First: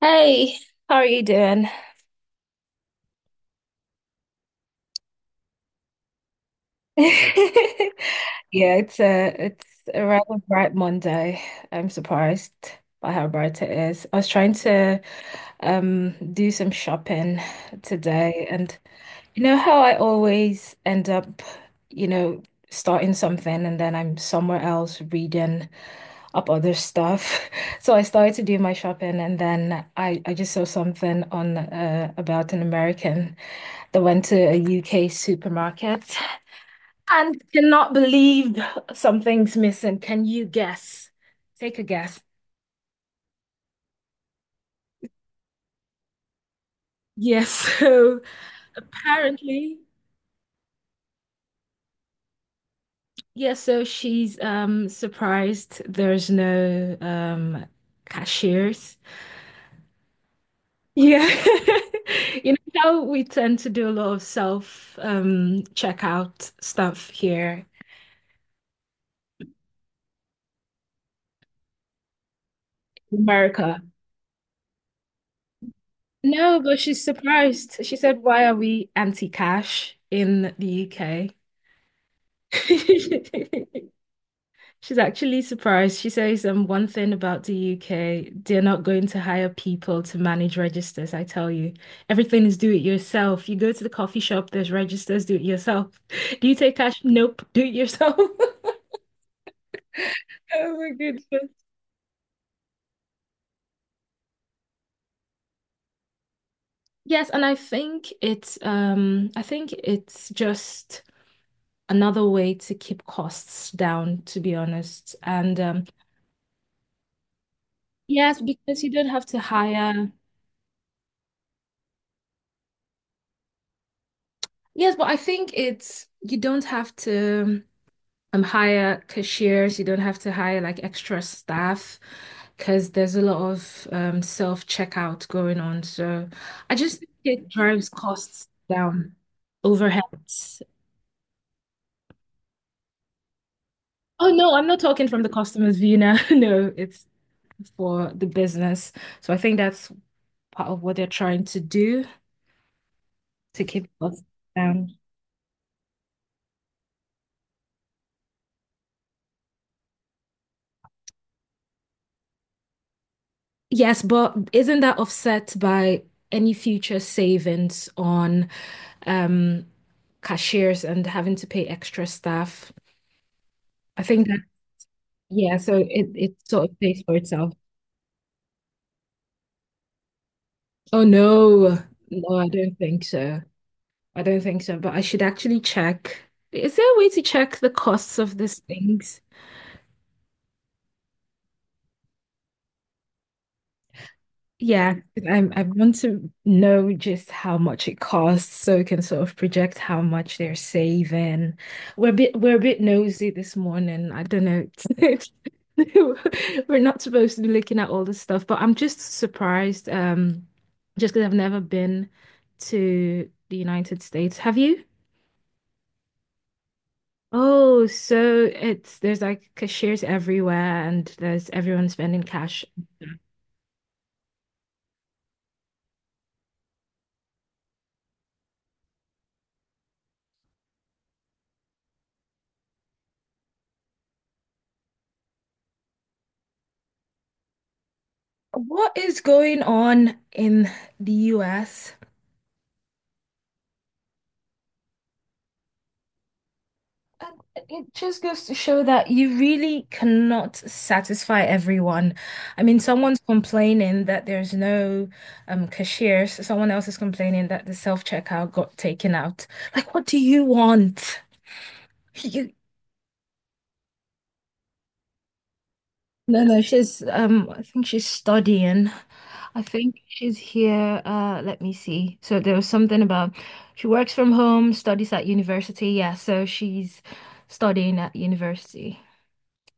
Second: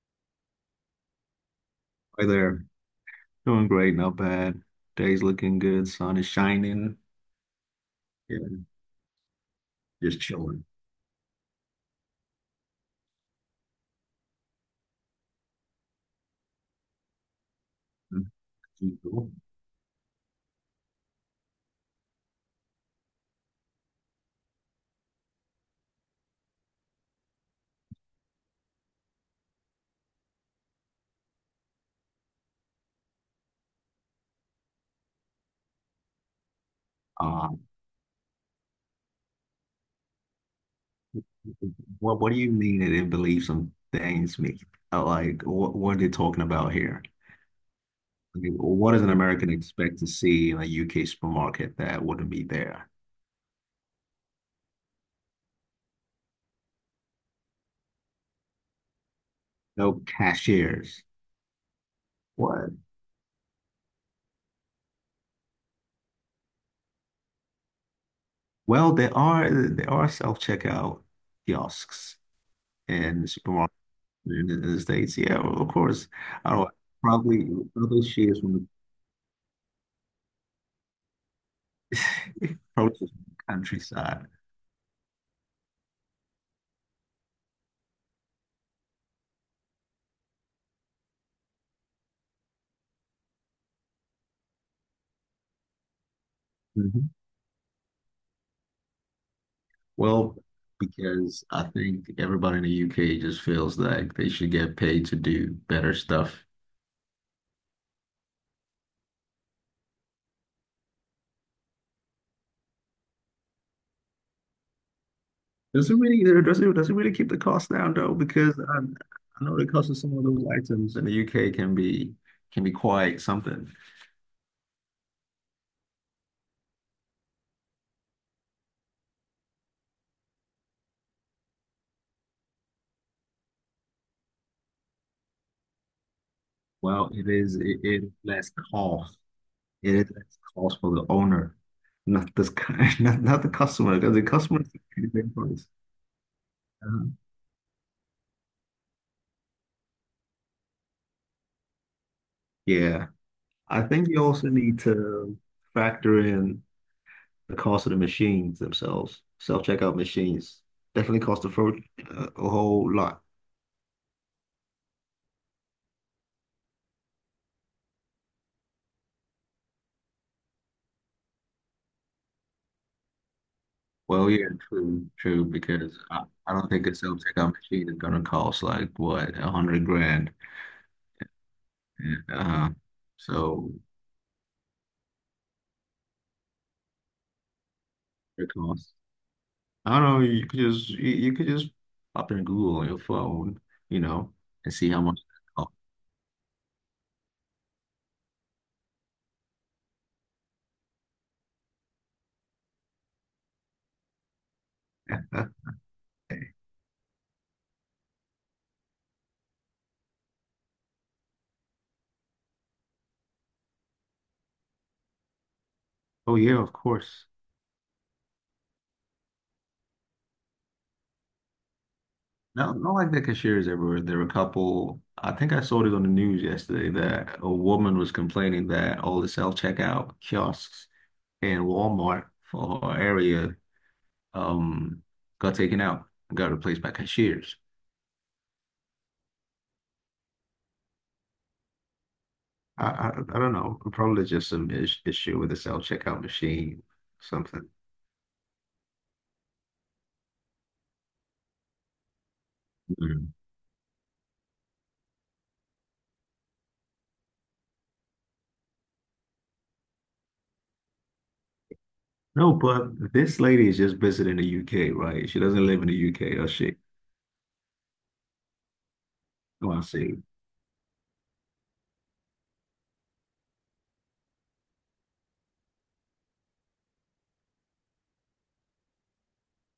Hey, how are you doing? Hi there. Doing great, not bad. Day's looking good, sun is shining. Yeah, Yeah, it's a just rather chilling. bright Monday. I'm surprised by how bright it is. I was trying to do some shopping Uh, today and you know how I always end up, you know, starting something and then I'm somewhere else reading up other stuff. So I started to do my shopping and then I just saw something on about an American. I went to a UK supermarket and cannot believe something's missing. Can you guess? Take a guess. what do you mean that it believes some things me? Like what are they talking about here? Yes, so I mean, what does an American apparently, expect to see in a UK supermarket that wouldn't be there? yes, so she's surprised there's no cashiers. No cashiers. Yeah. You know What? how we tend to do a lot of self checkout stuff here Well, there are self-checkout kiosks in in supermarkets America. in the States. Yeah, well, of course. I No, don't know. but she's Probably, surprised. She probably said, she is "Why from are the we anti-cash in the UK?" probably just countryside. She's actually surprised. She says, one thing about the UK, they're not going to hire people to manage registers, I tell you. Everything is do it yourself. You go to the coffee shop, there's registers, do it yourself. Do you take cash? Mhm. Nope, do it yourself. Well, Oh my because goodness. I think everybody in the UK just feels like they should get paid to do better stuff. Yes, and I think it's just another way to keep costs down, to be honest. And Does it really, does it really keep the cost down though? yes, Because because you don't have to I know the cost of hire. some of those items in the UK can be quite something. Yes, but I think it's you don't have to hire cashiers, you don't have to hire like extra staff because there's a lot of self-checkout going on. So I just think Well, it drives it is costs less down, cost. It is less overheads. cost for the owner, not this kind, not the customer, because the Oh no, customer I'm is not the talking from the big price. customer's view now. No, it's Uh-huh. for the business. So I think that's part of what they're trying to do, Yeah. to I keep think costs you also need down. to factor in the cost of the machines themselves. Self-checkout machines definitely cost a whole lot. Yes, but isn't that offset by any future savings on um, cashiers and having to pay extra staff? I think Well, that, yeah, true, yeah, so because it, it I don't sort of think a pays for itself. self-checkout machine is gonna cost like what, 100 grand. Oh, no. No, I Uh, don't think so. so I don't think so, but I should actually check. Is there a way to check the costs of it these costs. things? I don't know, you could just pop in Google on your phone, you know, and see Yeah, how much 'cause it I costs. want to know just how much it costs so we can sort of project how much they're saving. We're a bit nosy this morning. I don't know. We're not supposed to be looking at all this stuff, but I'm just surprised, just because I've never been to the United States. Have you? Oh yeah, of course. Oh, so it's there's like cashiers everywhere and there's everyone spending cash. Not like that cashiers everywhere. There were a couple, I think I saw it on the news yesterday that a woman was complaining that all the self-checkout kiosks in Walmart for her area um, got taken out, got replaced by cashiers. What is going on in the US? I, I, I don't know. Probably just some is issue with the self-checkout machine, Uh, something. It just goes to show that you really cannot satisfy everyone. I mean, someone's Mm. complaining that there's no cashiers. Someone else is complaining that the self-checkout got taken out. Like, what do you want? You No, but this lady is just visiting the UK, right? She doesn't live in the UK, no, or no, she? she's I think she's studying. I Oh, I think see. she's here. Let me see. So there was something about she works from home, studies at university. Yeah, so she's studying at university.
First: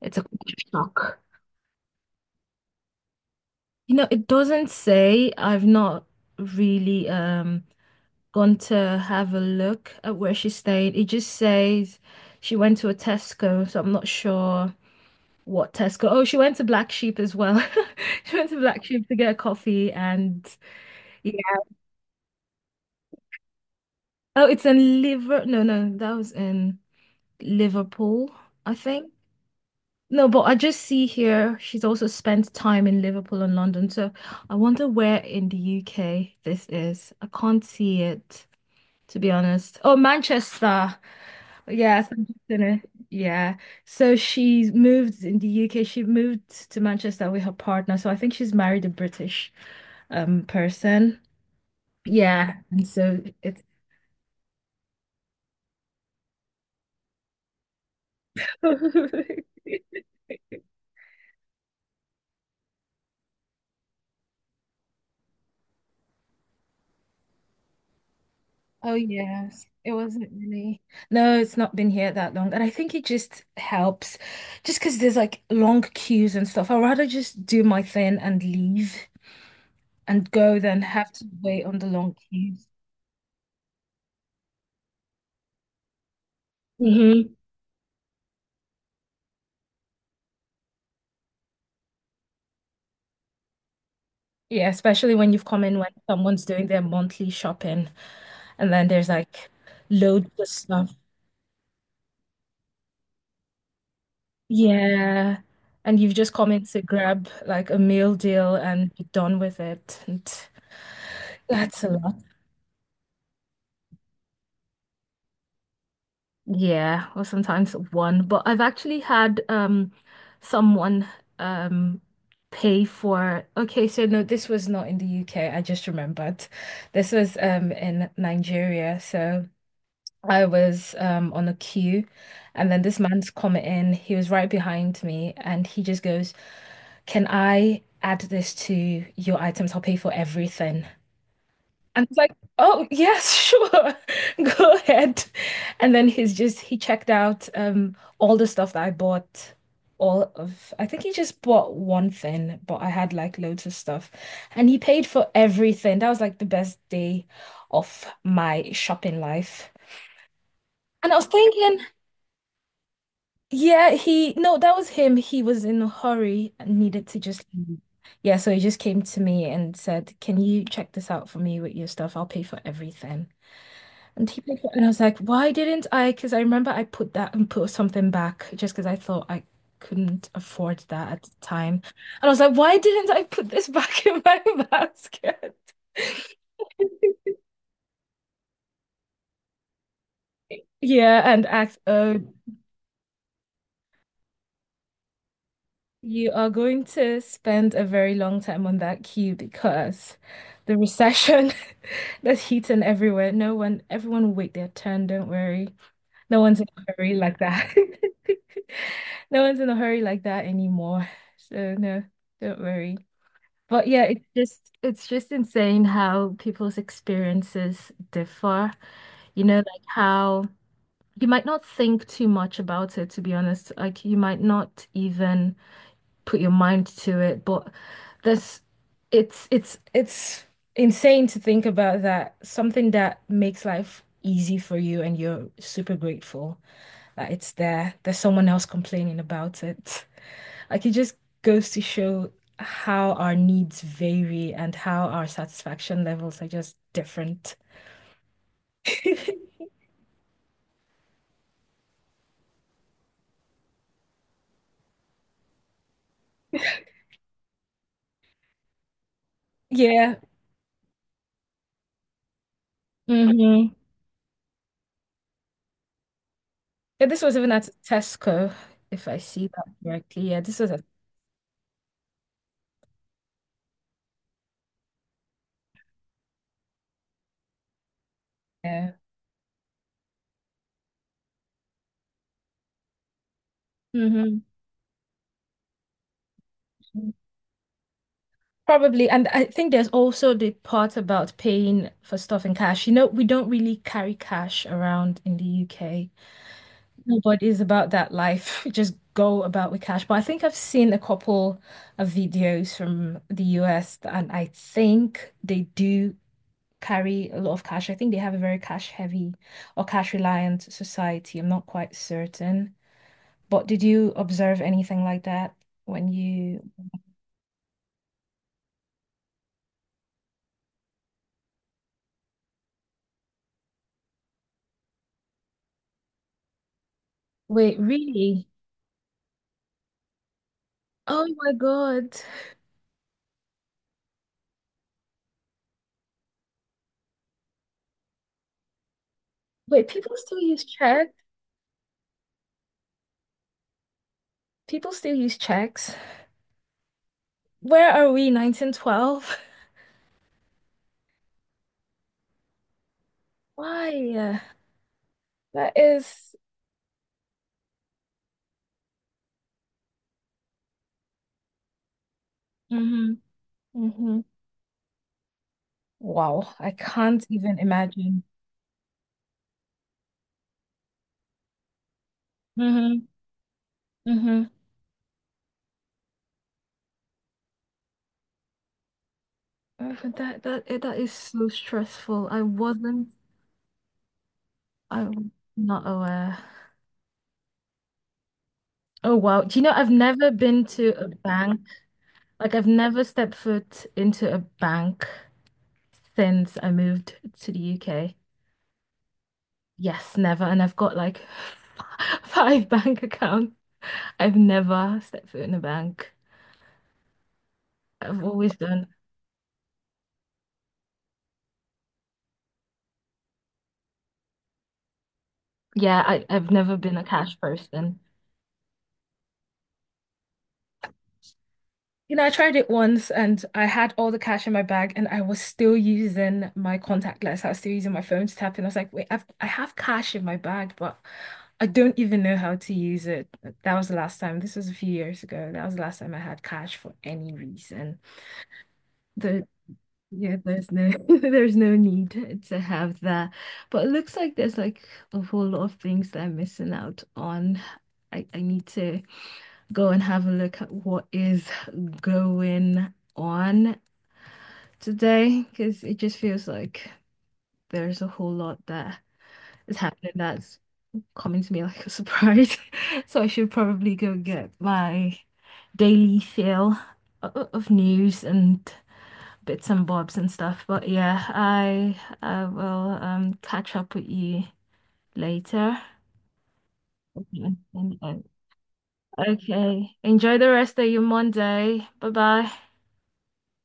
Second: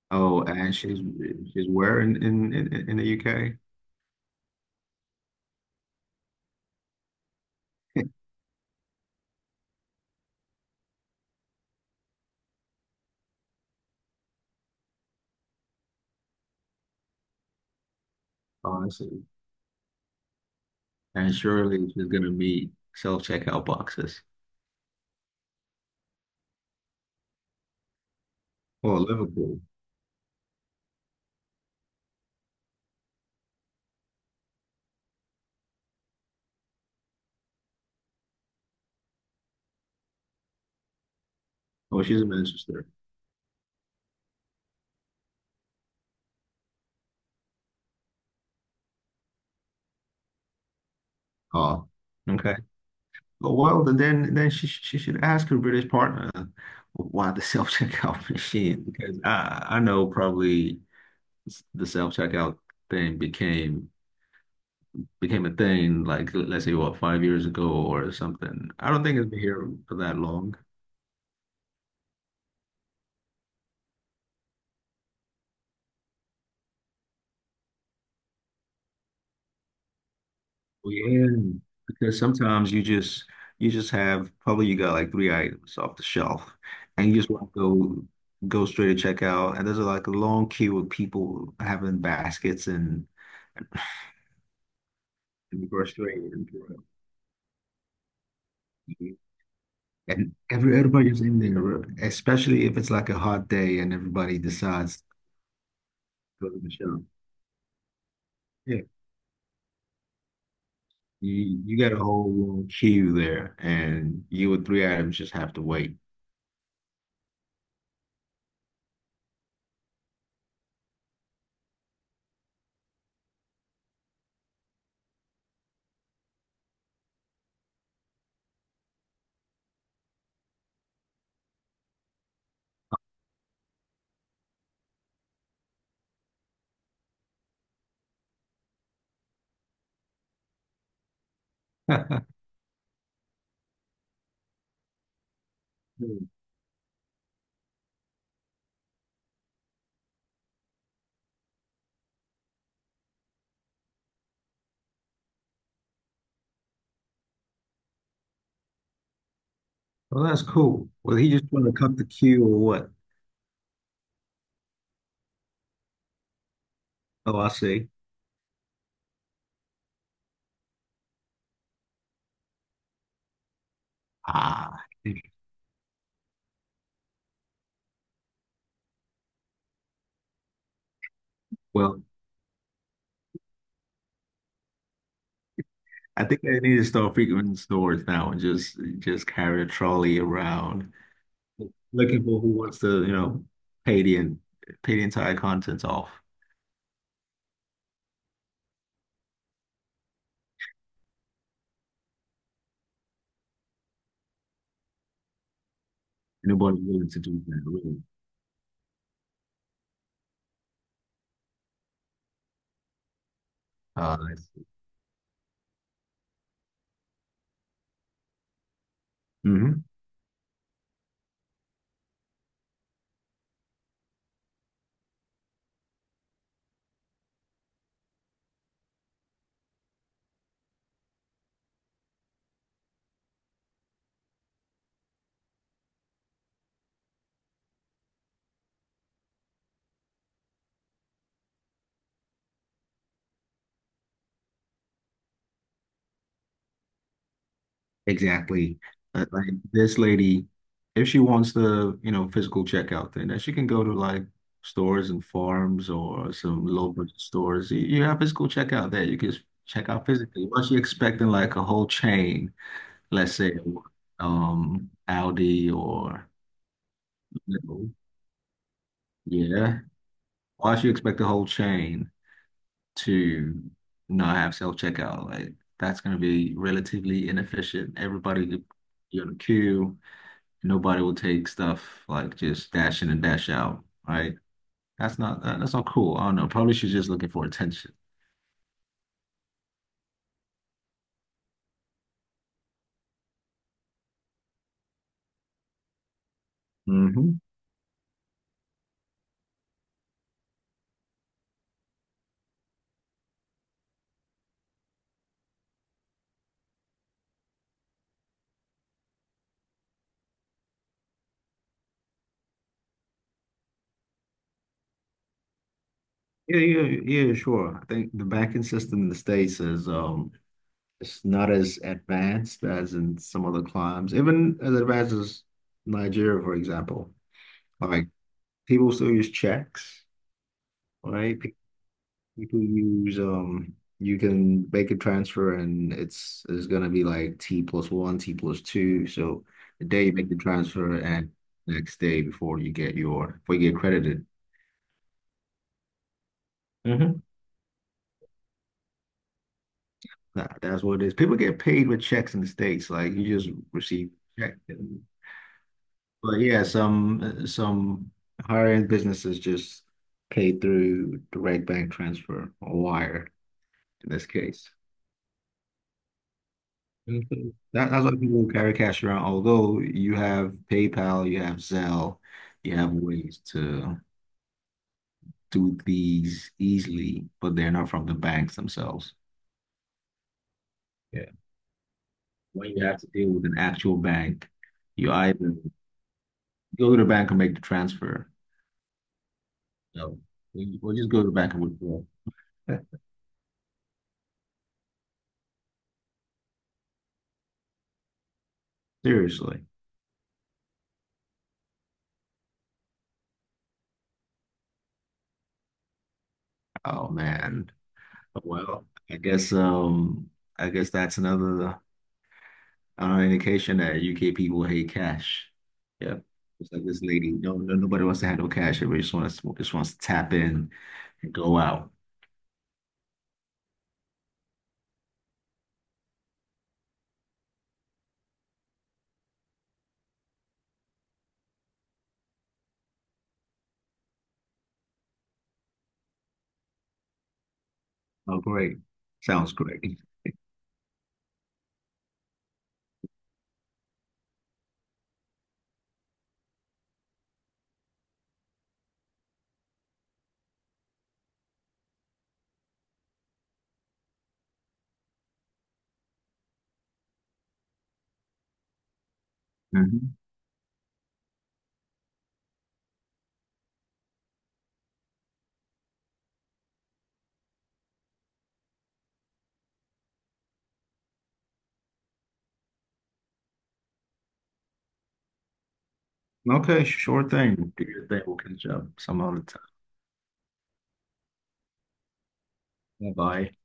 It's a Oh, culture and shock. she's where in the UK? You know, it doesn't say. I've not really gone to have a look at where she stayed. It just says she went to a Tesco, so I'm not sure what Tesco. Oh, she went to Black Sheep as well. She went to Black Sheep to Awesome. get a coffee and. And surely she's going to meet self-checkout boxes. Oh, it's in Liver. No, no, that was in Liverpool, I Oh, think. Liverpool. No, but I just see here she's also spent time in Liverpool and London. So I wonder where in the UK this is. I can't see it, to be honest. Oh, Manchester. Oh, Yes, she's I'm in just gonna, Manchester. yeah. So she's moved in the UK. She moved to Manchester with her partner. So I think she's married a British person. Oh, Yeah. okay. And so Oh, it's. well, then she should ask her British partner why the self-checkout machine because I know probably the self-checkout thing became a thing like let's say what, 5 years ago or something. I Oh don't think it's been yes, here it for that wasn't long. really. No, it's not been here that long, and I think it just helps, just because there's like long queues and stuff. I'd rather just do my thing and leave and go than Well, have to yeah, wait on the long because queues. sometimes you just have probably you got like 3 items off the shelf, and you just Hmm. want to go straight to checkout, and there's like a long queue of people having baskets Yeah, especially when you've come and in when grocery someone's doing their monthly shopping, and then there's like loads and of stuff. everybody's in there, especially if it's like a hot day and everybody decides to Yeah, and you've just go come to in the to shop. grab like a meal deal Yeah, and be done with it, and you that's a got a lot. whole long queue there, and you with 3 items just have to wait. Yeah, or sometimes one. But I've actually had someone um pay for okay, so no, this was not in the UK. I just remembered. This was in Nigeria. So I was on a queue and then this man's coming in. He was right behind me and he just goes, "Can I add this to your items? I'll pay for everything." And I was like, oh, yes, sure. Go ahead. And then he's just, he checked out all the stuff that I bought. All of, I think he just bought one thing, but I had like loads of stuff. And he paid for everything. That was like the best day of my shopping life. Well, that's cool. And I Was was he just trying to thinking, cut the queue or what? yeah, he, no, that was him. He was in a hurry and needed to Oh, just I leave. see. Yeah, so he just came to me and said, can you check this out for me with your stuff? I'll pay for everything. And he picked it, and Ah, I was like, why didn't I? Because I remember I put that and put something back just because I thought I couldn't afford that at the time. And well, I was like, why didn't I put this back in my basket? I think I need to start frequenting stores now and just carry a trolley around Yeah, and act, oh, looking for who wants to, you know, pay the en- pay the entire contents off. you are going to spend a very long time on that queue because the recession that's heating everywhere. No one, everyone will wait their turn, don't worry. No one's in Nobody's a willing hurry to like do that, that. really. No one's in a hurry like that anymore. So no, don't worry. But yeah, Uh, it's just insane how people's experiences differ. You know, like hmm. how you might not think too much about it, to be honest. Like you might not even put your mind to it, but this it's insane to think about that. Something that makes life easy for you and you're super grateful. That it's there. There's someone else complaining about it. Like it just goes to show how our needs vary and how our satisfaction levels are just different. Exactly. Like this lady, if she wants the, you know, physical checkout thing, then she can go to like stores and farms or some low budget stores. You have physical checkout there. You can just check out Yeah. physically. What she expecting like a whole chain, let's say Mm-hmm. Aldi or Yeah, this was even at Lidl. Tesco, if I see that Yeah. correctly. Yeah, this was Why at should you expect the whole chain to not have self-checkout? Like that's gonna be relatively inefficient. Everybody could yeah. be on a queue. Nobody will take stuff like just dash in and dash out, right? Hmm. That's not cool. I don't know. Probably she's just looking for attention. Probably. And I think there's also the part about paying for stuff in cash. You know, we don't really carry cash around in the UK. Hmm. Nobody's about that life. Just go about with cash. But I think I've seen a couple of videos from the US, and I think they do carry a lot of cash. I think they have a very cash heavy or cash reliant society. I'm not quite certain. But did you observe anything like that when Yeah, you... yeah, yeah, sure. I think the banking system in the States is it's not as advanced as in some other climes, even as advanced as Nigeria, for example. Wait, Like really? people still use checks, Oh right? my God. You can use you can make a transfer and it's gonna be like T+1, T+2. So the Wait, day people you make the still use transfer check? and next day before you get your before you get credited. People still use checks? Hmm. Where are we, 1912? That's what it is. People get paid with checks in the States. Like you just receive Why? a check. That is- But yeah, some higher end businesses just pay through direct bank transfer or Mhm. wire in Hmm. this case. Wow, I can't Mhm. even That's why imagine. people carry cash around. Although you have PayPal, you have Zelle, you have Hmm. ways to Hmm. do these easily, but they're not from the banks themselves. But that that eh, that is Yeah. so stressful. I When you have to wasn't deal with an actual bank, you I'm either not aware. go to the bank and make the transfer. Oh wow. Do you know I've No, never been we- to we'll a just go to the bank bank. and withdraw. Like I've never stepped foot into a bank since I moved to the UK. Seriously. Yes, never. And I've got like five bank accounts. I've never stepped foot in a bank. Oh man. I've always Well, done. I guess um, I guess that's another. An indication that UK people hate cash. Yeah, Yeah. I've It's never like been this a lady, cash no, person. nobody wants to have no cash. Everybody just wants to tap in and go out. You know, I tried it once and I had all the cash in my bag and I was still using my contactless. I was still using my phone to tap in. I was like, wait, I have cash in my bag, but I don't even know how to use it. That was the last time. This was a few years ago. That was the last time I had cash for any reason. Oh, great. The Sounds great. yeah, there's no there's no need to have that. But it looks like there's like a whole lot of things that I'm missing out on. I need to go and have a look at what is going on today because it just feels like there's a whole lot that is happening Mhm. that's coming to me like a surprise. So I should probably go get my daily fill o- of news and bits and bobs and stuff. But yeah, I will catch up with you later. Okay, sure Okay. thing. Do your thing. We'll catch up some other time. Okay. Enjoy the rest of your Monday. Bye bye. Bye bye.